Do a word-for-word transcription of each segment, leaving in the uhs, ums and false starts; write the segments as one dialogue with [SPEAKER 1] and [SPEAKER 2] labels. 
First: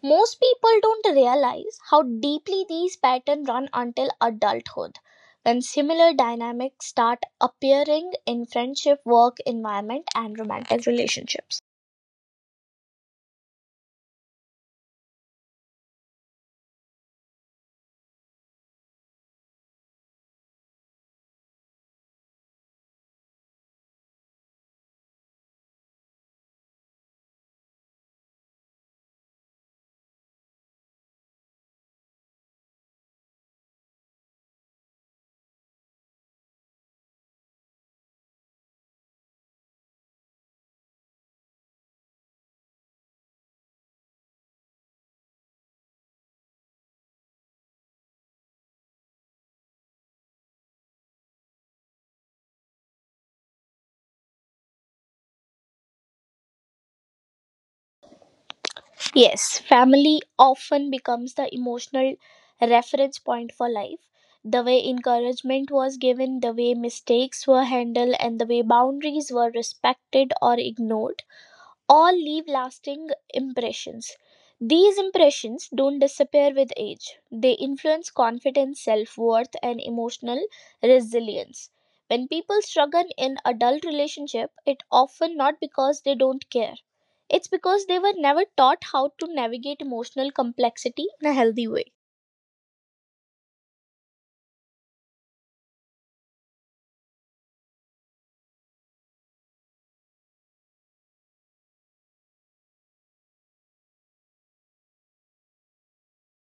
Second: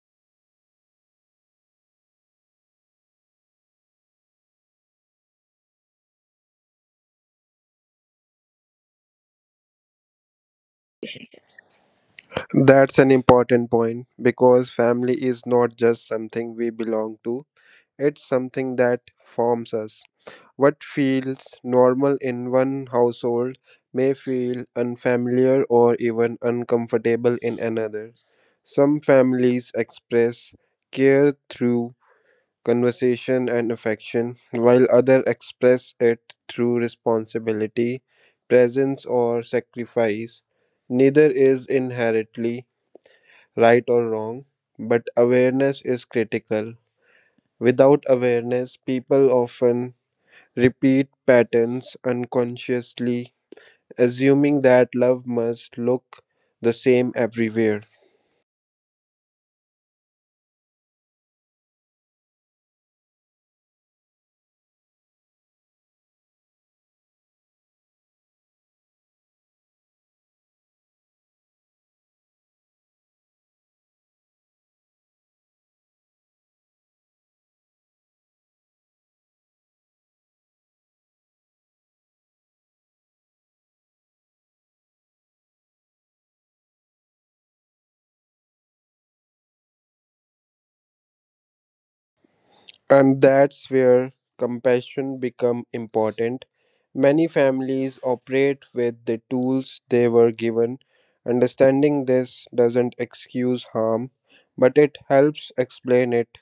[SPEAKER 1] Most people don't realize how deeply these patterns run until adulthood, when similar dynamics start appearing in friendship, work environment, and romantic relationships.
[SPEAKER 2] That's an important point because family is not just something we belong to, it's something that forms us. What feels normal in one household may feel unfamiliar or even uncomfortable in another. Some families express care through conversation and affection, while others express it through responsibility, presence, or sacrifice. Neither is inherently right or wrong, but awareness is critical. Without awareness, people often repeat patterns unconsciously, assuming that love must look the same everywhere.
[SPEAKER 1] Yes, family often becomes the emotional reference point for life. The way encouragement was given, the way mistakes were handled, and the way boundaries were respected or ignored all leave lasting impressions. These impressions don't disappear with age. They influence confidence, self worth, and emotional resilience. When people struggle in adult relationship, it often not because they don't care. It's because they were never taught how to navigate emotional complexity in a healthy way.
[SPEAKER 2] And that's where compassion become important. Many families operate with the tools they were given. Understanding this doesn't excuse harm, but it helps explain it.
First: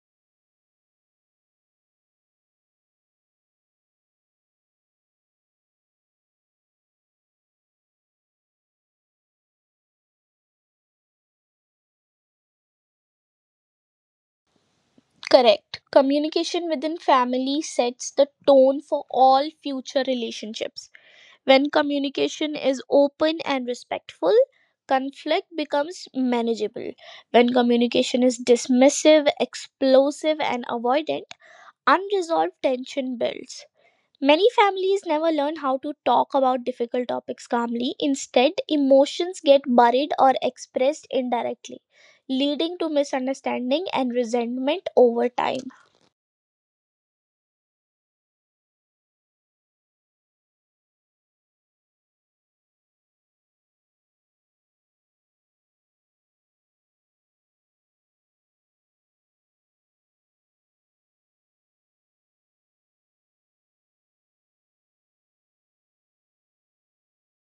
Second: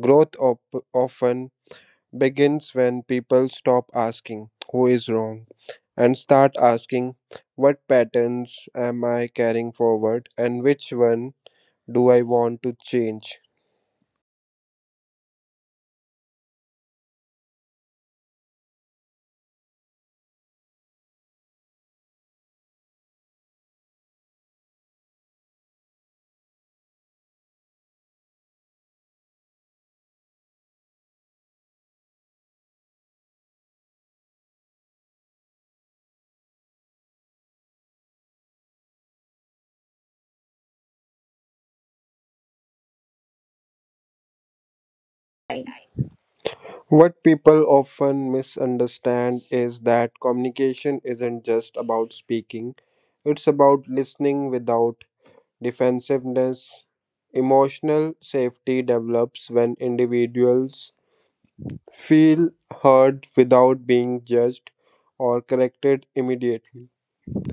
[SPEAKER 2] Growth op- often begins when people stop asking who is wrong and start asking what patterns am I carrying forward and which one do I want to change.
[SPEAKER 1] Correct. Communication within family sets the tone for all future relationships. When communication is open and respectful, conflict becomes manageable. When communication is dismissive, explosive, and avoidant, unresolved tension builds. Many families never learn how to talk about difficult topics calmly. Instead, emotions get buried or expressed indirectly, leading to misunderstanding and resentment over time.
[SPEAKER 2] What people often misunderstand is that communication isn't just about speaking, it's about listening without defensiveness. Emotional safety develops when individuals feel heard without being judged or corrected immediately.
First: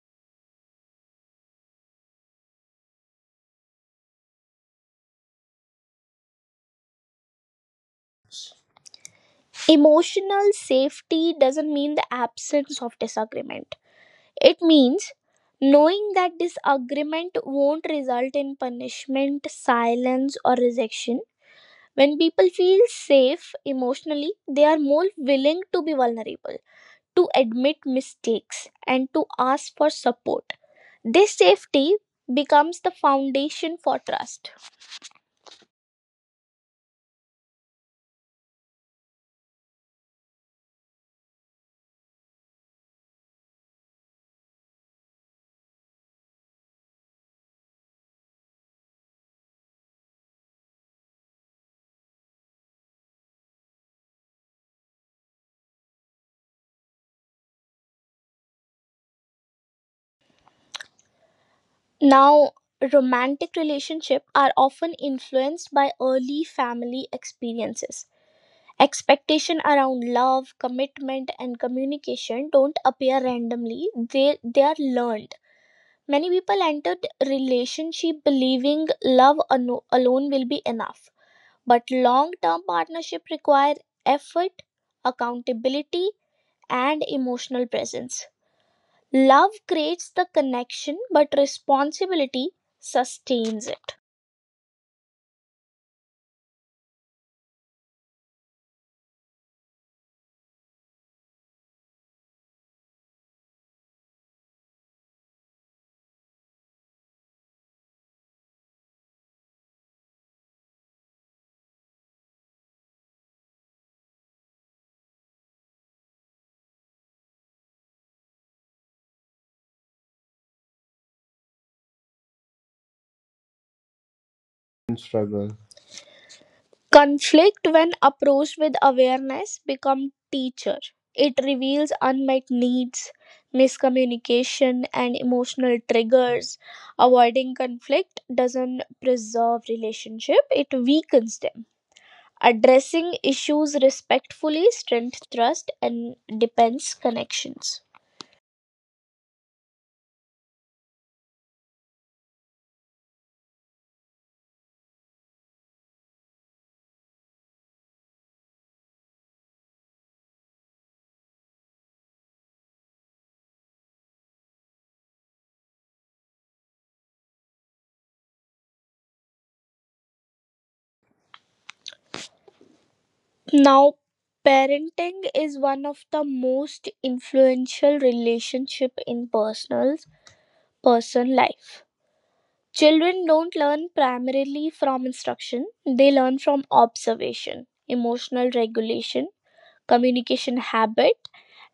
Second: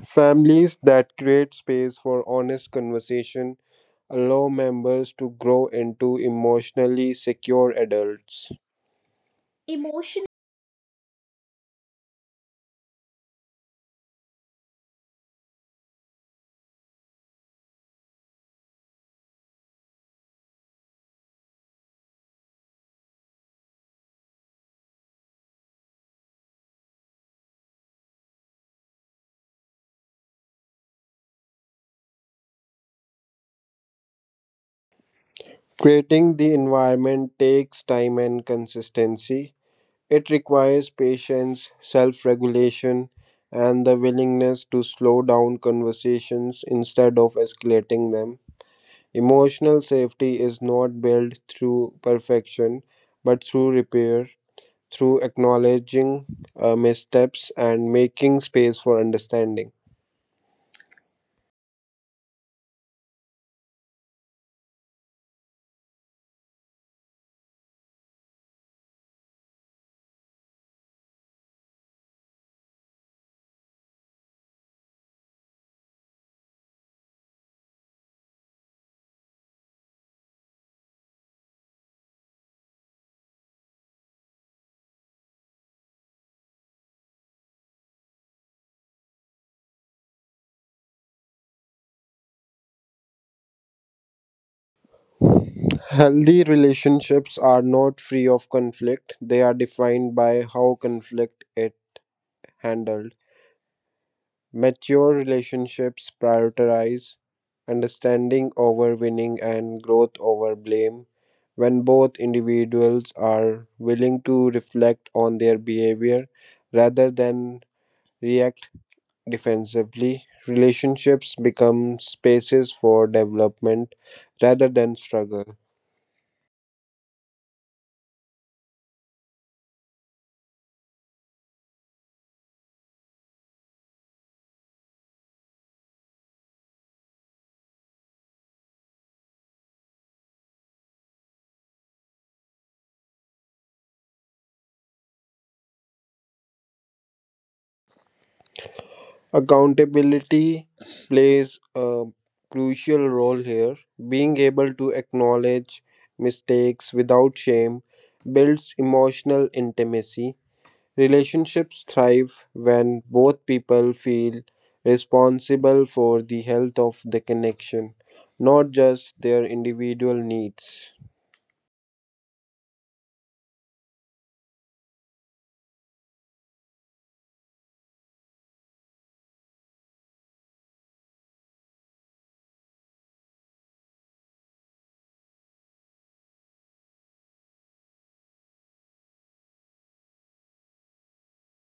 [SPEAKER 2] Families that create space for honest conversation allow members to grow into emotionally secure adults. Emotion
[SPEAKER 1] Emotional safety doesn't mean the absence of disagreement. It means knowing that disagreement won't result in punishment, silence, or rejection. When people feel safe emotionally, they are more willing to be vulnerable, to admit mistakes, and to ask for support. This safety becomes the foundation for trust.
[SPEAKER 2] Creating the environment takes time and consistency. It requires patience, self regulation, and the willingness to slow down conversations instead of escalating them. Emotional safety is not built through perfection, but through repair, through acknowledging uh, missteps and making space for understanding.
[SPEAKER 1] Now, romantic relationships are often influenced by early family experiences. Expectation around love, commitment, and communication don't appear randomly. They they are learned. Many people entered relationship believing love ano- alone will be enough, but long-term partnership require effort, accountability, and emotional presence. Love creates the connection, but responsibility sustains it.
[SPEAKER 2] Healthy relationships are not free of conflict, they are defined by how conflict is handled. Mature relationships prioritize understanding over winning and growth over blame. When both individuals are willing to reflect on their behavior rather than react defensively, relationships become spaces for development rather than
[SPEAKER 1] Struggle.
[SPEAKER 2] struggle.
[SPEAKER 1] Conflict, when approached with awareness, become teacher. It reveals unmet needs, miscommunication, and emotional triggers. Avoiding conflict doesn't preserve relationship; it weakens them. Addressing issues respectfully strengthens trust and depends connections.
[SPEAKER 2] Accountability plays a crucial role here. Being able to acknowledge mistakes without shame builds emotional intimacy. Relationships thrive when both people feel responsible for the health of the connection, not just their individual needs.
[SPEAKER 1] Now, parenting is one of the most influential relationship in personal person life. Children don't learn primarily from instruction, they learn from observation, emotional regulation, communication habit,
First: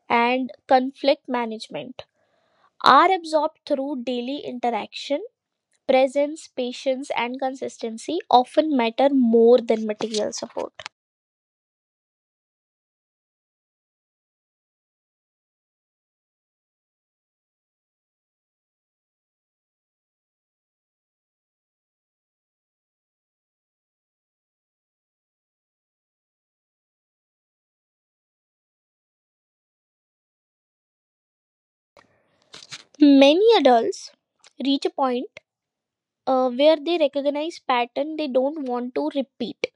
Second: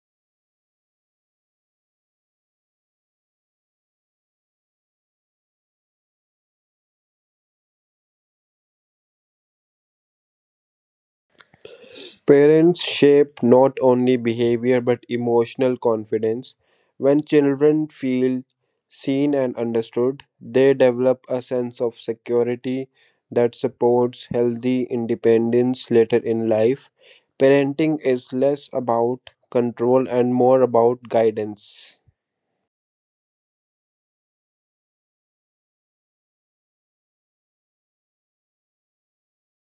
[SPEAKER 1] and conflict management. Are absorbed through daily interaction, presence, patience, and consistency often matter more than material support.
[SPEAKER 2] Parents shape not only behavior but emotional confidence. When children feel seen and understood, they develop a sense of security that supports healthy independence later in life. Parenting is less about control and more about guidance.
[SPEAKER 1] Many adults reach a point, uh, where they recognize pattern they don't want to repeat.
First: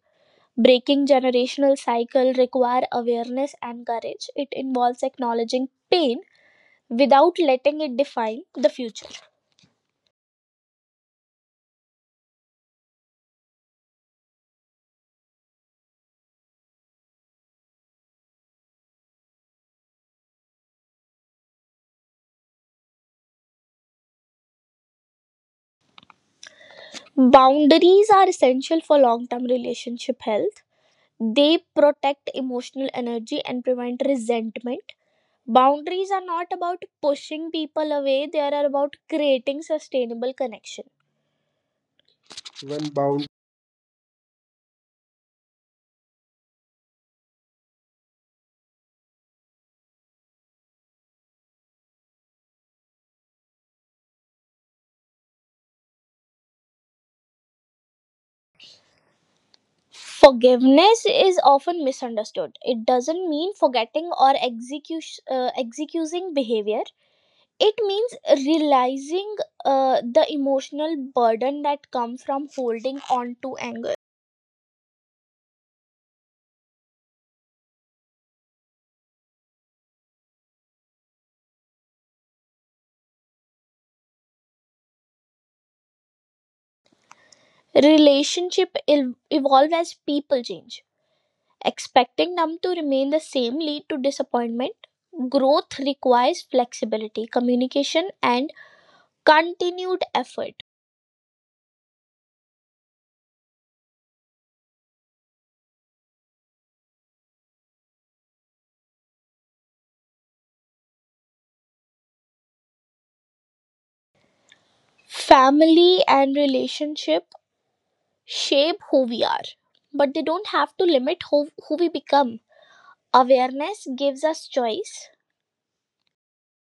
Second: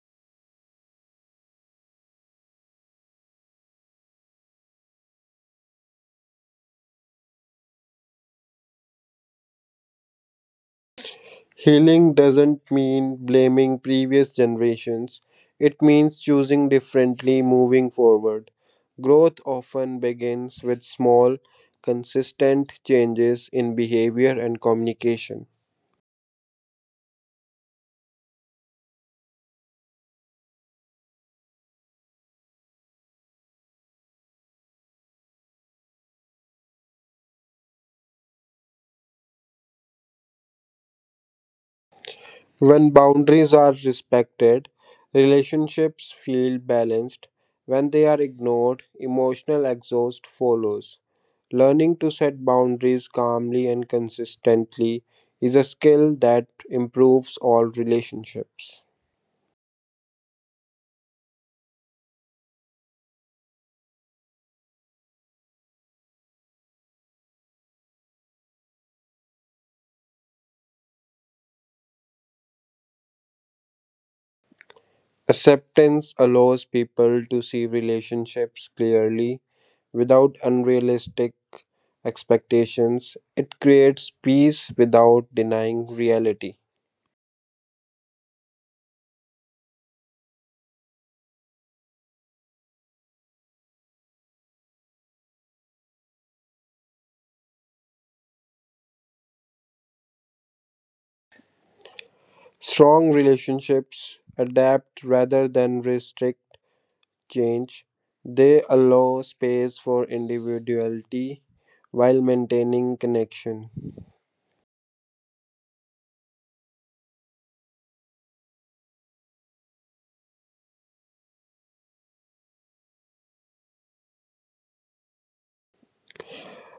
[SPEAKER 1] Breaking generational cycle require awareness and courage. It involves acknowledging pain without letting it define the future.
[SPEAKER 2] Healing doesn't mean blaming previous generations, it means choosing differently moving forward. Growth often begins with small, consistent changes in behavior and communication.
[SPEAKER 1] Boundaries are essential for long-term relationship health. They protect emotional energy and prevent resentment. Boundaries are not about pushing people away, they are about creating sustainable connection.
[SPEAKER 2] When
[SPEAKER 1] When bound.
[SPEAKER 2] boundaries are respected, relationships feel balanced. When they are ignored, emotional exhaust follows. Learning to set boundaries calmly and consistently is a skill that improves all relationships.
[SPEAKER 1] Forgiveness is often misunderstood. It doesn't mean forgetting or execu- uh, excusing behavior. It means realizing, uh, the emotional burden that comes from holding on to anger.
[SPEAKER 2] Acceptance allows people to see relationships clearly without unrealistic expectations. It creates peace without denying reality.
[SPEAKER 1] Relationship el- evolve as people change. Expecting them to remain the same lead to disappointment. Growth requires flexibility, communication, and continued effort.
[SPEAKER 2] Strong relationships adapt rather than restrict change. They allow space for individuality while maintaining connection.
[SPEAKER 1] Family and relationship shape who we are, but they don't have to limit who, who we become. Awareness gives us choice.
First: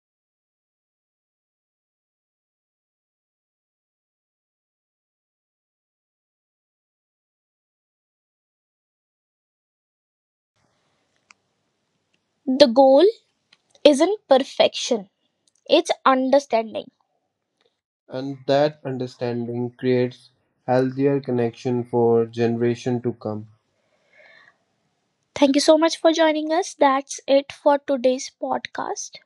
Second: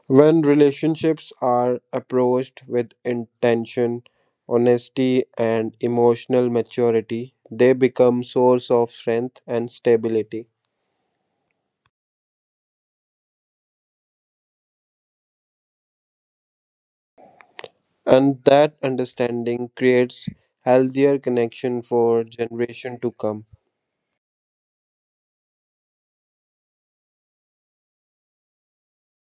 [SPEAKER 2] When relationships are approached with intention, honesty, and emotional maturity, they become source of strength and stability.
[SPEAKER 1] The goal isn't perfection, it's understanding. And
[SPEAKER 2] And that
[SPEAKER 1] that
[SPEAKER 2] understanding
[SPEAKER 1] understanding
[SPEAKER 2] creates
[SPEAKER 1] creates
[SPEAKER 2] healthier
[SPEAKER 1] healthier
[SPEAKER 2] connection
[SPEAKER 1] connection
[SPEAKER 2] for
[SPEAKER 1] for
[SPEAKER 2] generation
[SPEAKER 1] generation
[SPEAKER 2] to
[SPEAKER 1] to
[SPEAKER 2] come.
[SPEAKER 1] come. Thank you so much for joining us. That's it for today's podcast.